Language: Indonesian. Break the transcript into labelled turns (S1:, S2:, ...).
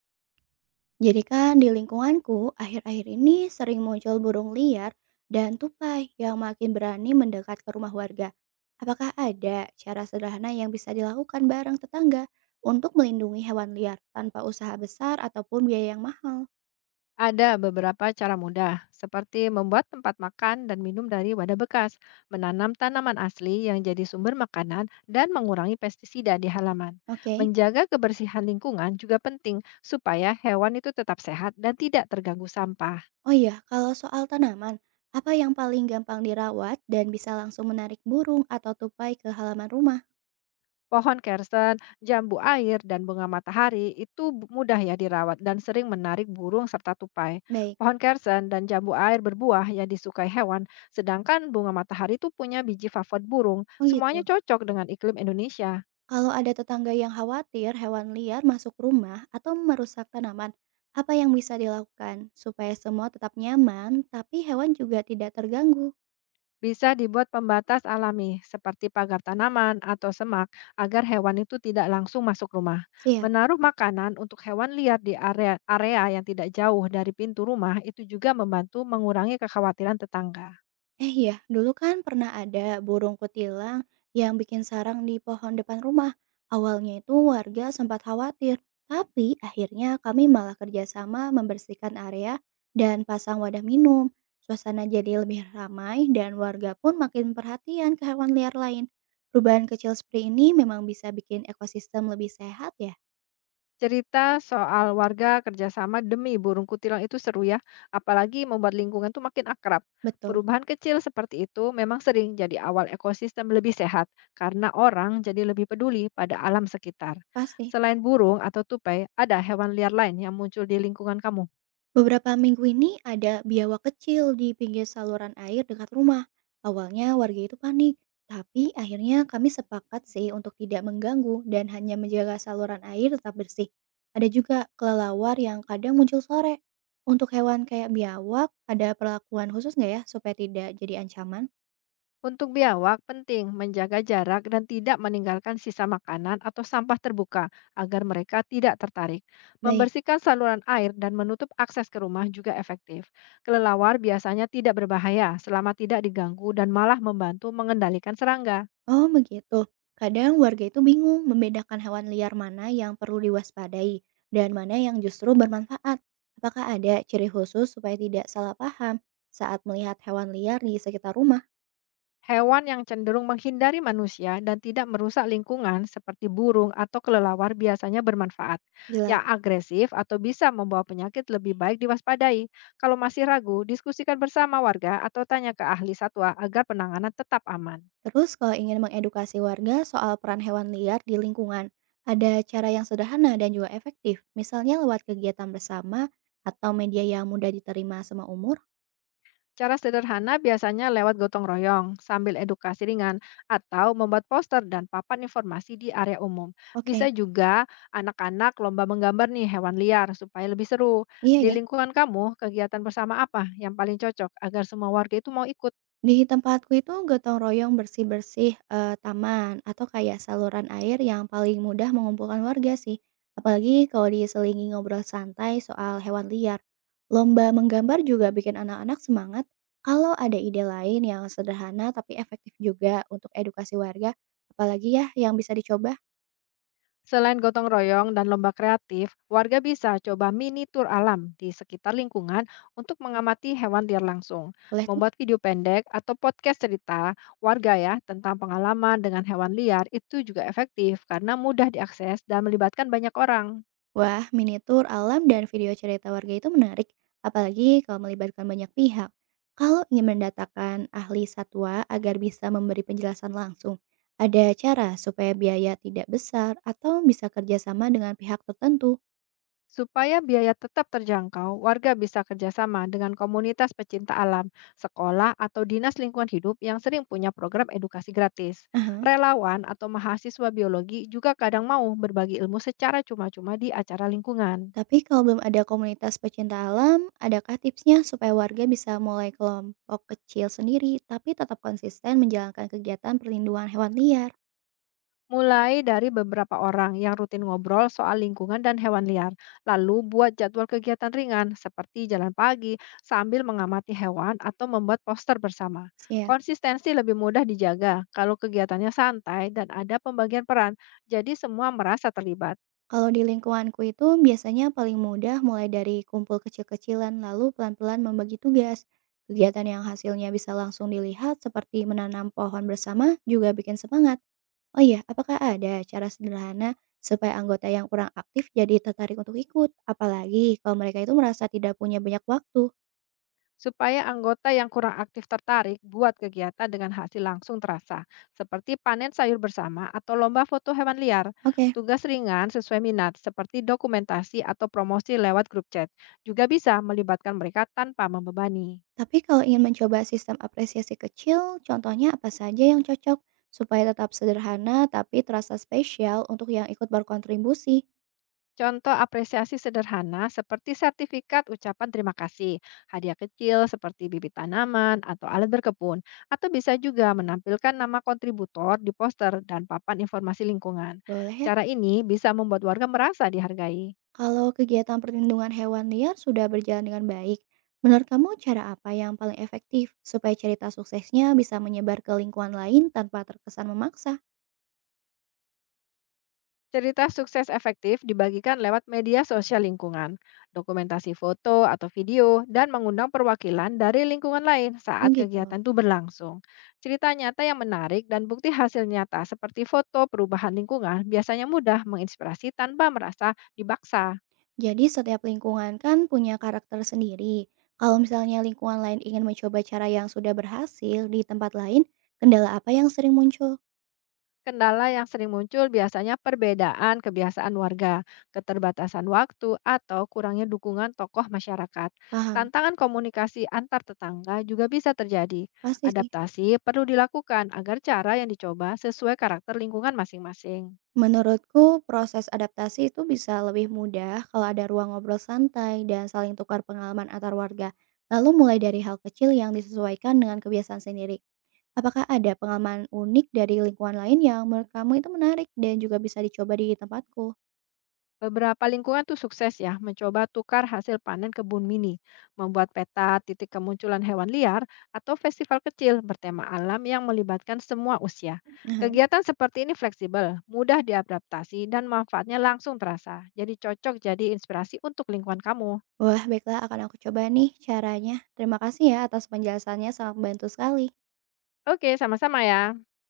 S1: Jadi kan di lingkunganku akhir-akhir ini sering muncul burung liar dan tupai yang makin berani mendekat ke rumah warga. Apakah ada cara sederhana yang bisa dilakukan bareng tetangga untuk melindungi hewan liar tanpa usaha besar ataupun biaya yang mahal?
S2: Ada beberapa cara mudah, seperti membuat tempat makan dan minum dari wadah bekas, menanam tanaman asli yang jadi sumber makanan, dan mengurangi pestisida di halaman.
S1: Oke.
S2: Menjaga kebersihan lingkungan juga penting supaya hewan itu tetap sehat dan tidak terganggu sampah.
S1: Oh iya, kalau soal tanaman, apa yang paling gampang dirawat dan bisa langsung menarik burung atau tupai ke halaman rumah?
S2: Pohon kersen, jambu air, dan bunga matahari itu mudah ya dirawat dan sering menarik burung serta tupai.
S1: Baik.
S2: Pohon kersen dan jambu air berbuah yang disukai hewan, sedangkan bunga matahari itu punya biji favorit burung.
S1: Oh
S2: Semuanya
S1: gitu.
S2: cocok dengan iklim Indonesia.
S1: Kalau ada tetangga yang khawatir hewan liar masuk rumah atau merusak tanaman, apa yang bisa dilakukan supaya semua tetap nyaman tapi hewan juga tidak terganggu?
S2: Bisa dibuat pembatas alami seperti pagar tanaman atau semak agar hewan itu tidak langsung masuk rumah.
S1: Siap.
S2: Menaruh makanan untuk hewan liar di area area yang tidak jauh dari pintu rumah itu juga membantu mengurangi kekhawatiran tetangga.
S1: Eh ya dulu kan pernah ada burung kutilang yang bikin sarang di pohon depan rumah. Awalnya itu warga sempat khawatir, tapi akhirnya kami malah kerjasama membersihkan area dan pasang wadah minum. Suasana jadi lebih ramai dan warga pun makin perhatian ke hewan liar lain. Perubahan kecil seperti ini memang bisa bikin ekosistem lebih sehat ya?
S2: Cerita soal warga kerjasama demi burung kutilang itu seru ya, apalagi membuat lingkungan tuh makin akrab.
S1: Betul,
S2: Perubahan kecil seperti itu memang sering jadi awal ekosistem lebih sehat karena orang jadi lebih peduli pada alam sekitar.
S1: pasti.
S2: Selain burung atau tupai, ada hewan liar lain yang muncul di lingkungan kamu?
S1: Beberapa minggu ini ada biawak kecil di pinggir saluran air dekat rumah. Awalnya warga itu panik, tapi akhirnya kami sepakat sih untuk tidak mengganggu dan hanya menjaga saluran air tetap bersih. Ada juga kelelawar yang kadang muncul sore. Untuk hewan kayak biawak, ada perlakuan khusus nggak ya supaya tidak jadi ancaman?
S2: Untuk biawak, penting menjaga jarak dan tidak meninggalkan sisa makanan atau sampah terbuka agar mereka tidak tertarik.
S1: Baik.
S2: Membersihkan saluran air dan menutup akses ke rumah juga efektif. Kelelawar biasanya tidak berbahaya selama tidak diganggu dan malah membantu mengendalikan serangga.
S1: Oh begitu. Kadang warga itu bingung membedakan hewan liar mana yang perlu diwaspadai dan mana yang justru bermanfaat. Apakah ada ciri khusus supaya tidak salah paham saat melihat hewan liar di sekitar rumah?
S2: Hewan yang cenderung menghindari manusia dan tidak merusak lingkungan seperti burung atau kelelawar biasanya bermanfaat.
S1: Jelas.
S2: Yang agresif atau bisa membawa penyakit lebih baik diwaspadai. Kalau masih ragu, diskusikan bersama warga atau tanya ke ahli satwa agar penanganan tetap aman.
S1: Terus kalau ingin mengedukasi warga soal peran hewan liar di lingkungan, ada cara yang sederhana dan juga efektif, misalnya lewat kegiatan bersama atau media yang mudah diterima sama umur?
S2: Cara sederhana biasanya lewat gotong royong, sambil edukasi ringan, atau membuat poster dan papan informasi di area umum. Bisa
S1: Oke,
S2: juga anak-anak lomba menggambar nih hewan liar supaya lebih seru.
S1: iya
S2: Di
S1: ya.
S2: lingkungan kamu, kegiatan bersama apa yang paling cocok agar semua warga itu mau ikut?
S1: Di tempatku itu gotong royong bersih-bersih, taman atau kayak saluran air yang paling mudah mengumpulkan warga sih, apalagi kalau diselingi ngobrol santai soal hewan liar. Lomba menggambar juga bikin anak-anak semangat. Kalau ada ide lain yang sederhana tapi efektif juga untuk edukasi warga, apalagi ya yang bisa dicoba?
S2: Selain gotong royong dan lomba kreatif, warga bisa coba mini tour alam di sekitar lingkungan untuk mengamati hewan liar langsung.
S1: Boleh tuh.
S2: Membuat video pendek atau podcast cerita warga ya tentang pengalaman dengan hewan liar itu juga efektif karena mudah diakses dan melibatkan banyak orang.
S1: Wah, miniatur alam dan video cerita warga itu menarik, apalagi kalau melibatkan banyak pihak. Kalau ingin mendatangkan ahli satwa agar bisa memberi penjelasan langsung, ada cara supaya biaya tidak besar atau bisa kerjasama dengan pihak tertentu.
S2: Supaya biaya tetap terjangkau, warga bisa kerjasama dengan komunitas pecinta alam, sekolah, atau dinas lingkungan hidup yang sering punya program edukasi gratis.
S1: Aha.
S2: Relawan atau mahasiswa biologi juga kadang mau berbagi ilmu secara cuma-cuma di acara lingkungan.
S1: Tapi kalau belum ada komunitas pecinta alam, adakah tipsnya supaya warga bisa mulai kelompok kecil sendiri tapi tetap konsisten menjalankan kegiatan perlindungan hewan liar?
S2: Mulai dari beberapa orang yang rutin ngobrol soal lingkungan dan hewan liar, lalu buat jadwal kegiatan ringan seperti jalan pagi sambil mengamati hewan atau membuat poster bersama.
S1: Siap.
S2: Konsistensi lebih mudah dijaga kalau kegiatannya santai dan ada pembagian peran, jadi semua merasa terlibat.
S1: Kalau di lingkunganku itu biasanya paling mudah mulai dari kumpul kecil-kecilan lalu pelan-pelan membagi tugas. Kegiatan yang hasilnya bisa langsung dilihat seperti menanam pohon bersama juga bikin semangat. Oh iya, apakah ada cara sederhana supaya anggota yang kurang aktif jadi tertarik untuk ikut? Apalagi kalau mereka itu merasa tidak punya banyak waktu.
S2: Supaya anggota yang kurang aktif tertarik buat kegiatan dengan hasil langsung terasa, seperti panen sayur bersama atau lomba foto hewan liar.
S1: Oke,
S2: Tugas ringan sesuai minat, seperti dokumentasi atau promosi lewat grup chat, juga bisa melibatkan mereka tanpa membebani.
S1: tapi kalau ingin mencoba sistem apresiasi kecil, contohnya apa saja yang cocok supaya tetap sederhana tapi terasa spesial untuk yang ikut berkontribusi?
S2: Contoh apresiasi sederhana seperti sertifikat ucapan terima kasih, hadiah kecil seperti bibit tanaman atau alat berkebun, atau bisa juga menampilkan nama kontributor di poster dan papan informasi lingkungan.
S1: Boleh ya?
S2: Cara ini bisa membuat warga merasa dihargai.
S1: Kalau kegiatan perlindungan hewan liar sudah berjalan dengan baik, menurut kamu cara apa yang paling efektif supaya cerita suksesnya bisa menyebar ke lingkungan lain tanpa terkesan memaksa?
S2: Cerita sukses efektif dibagikan lewat media sosial lingkungan, dokumentasi foto atau video, dan mengundang perwakilan dari lingkungan lain saat
S1: Oh gitu.
S2: kegiatan itu berlangsung. Cerita nyata yang menarik dan bukti hasil nyata seperti foto perubahan lingkungan biasanya mudah menginspirasi tanpa merasa dibaksa.
S1: Jadi setiap lingkungan kan punya karakter sendiri. Kalau misalnya lingkungan lain ingin mencoba cara yang sudah berhasil di tempat lain, kendala apa yang sering muncul?
S2: Kendala yang sering muncul biasanya perbedaan kebiasaan warga, keterbatasan waktu, atau kurangnya dukungan tokoh masyarakat.
S1: Paham?
S2: Tantangan komunikasi antar tetangga juga bisa terjadi.
S1: Pasti sih.
S2: Adaptasi perlu dilakukan agar cara yang dicoba sesuai karakter lingkungan masing-masing.
S1: Menurutku, proses adaptasi itu bisa lebih mudah kalau ada ruang ngobrol santai dan saling tukar pengalaman antar warga. Lalu mulai dari hal kecil yang disesuaikan dengan kebiasaan sendiri. Apakah ada pengalaman unik dari lingkungan lain yang menurut kamu itu menarik dan juga bisa dicoba di tempatku?
S2: Beberapa lingkungan tuh sukses ya mencoba tukar hasil panen kebun mini, membuat peta titik kemunculan hewan liar, atau festival kecil bertema alam yang melibatkan semua usia.
S1: Aha.
S2: Kegiatan seperti ini fleksibel, mudah diadaptasi, dan manfaatnya langsung terasa. Jadi cocok jadi inspirasi untuk lingkungan kamu.
S1: Wah, baiklah akan aku coba nih caranya. Terima kasih ya atas penjelasannya, sangat membantu sekali.
S2: Oke, sama-sama ya.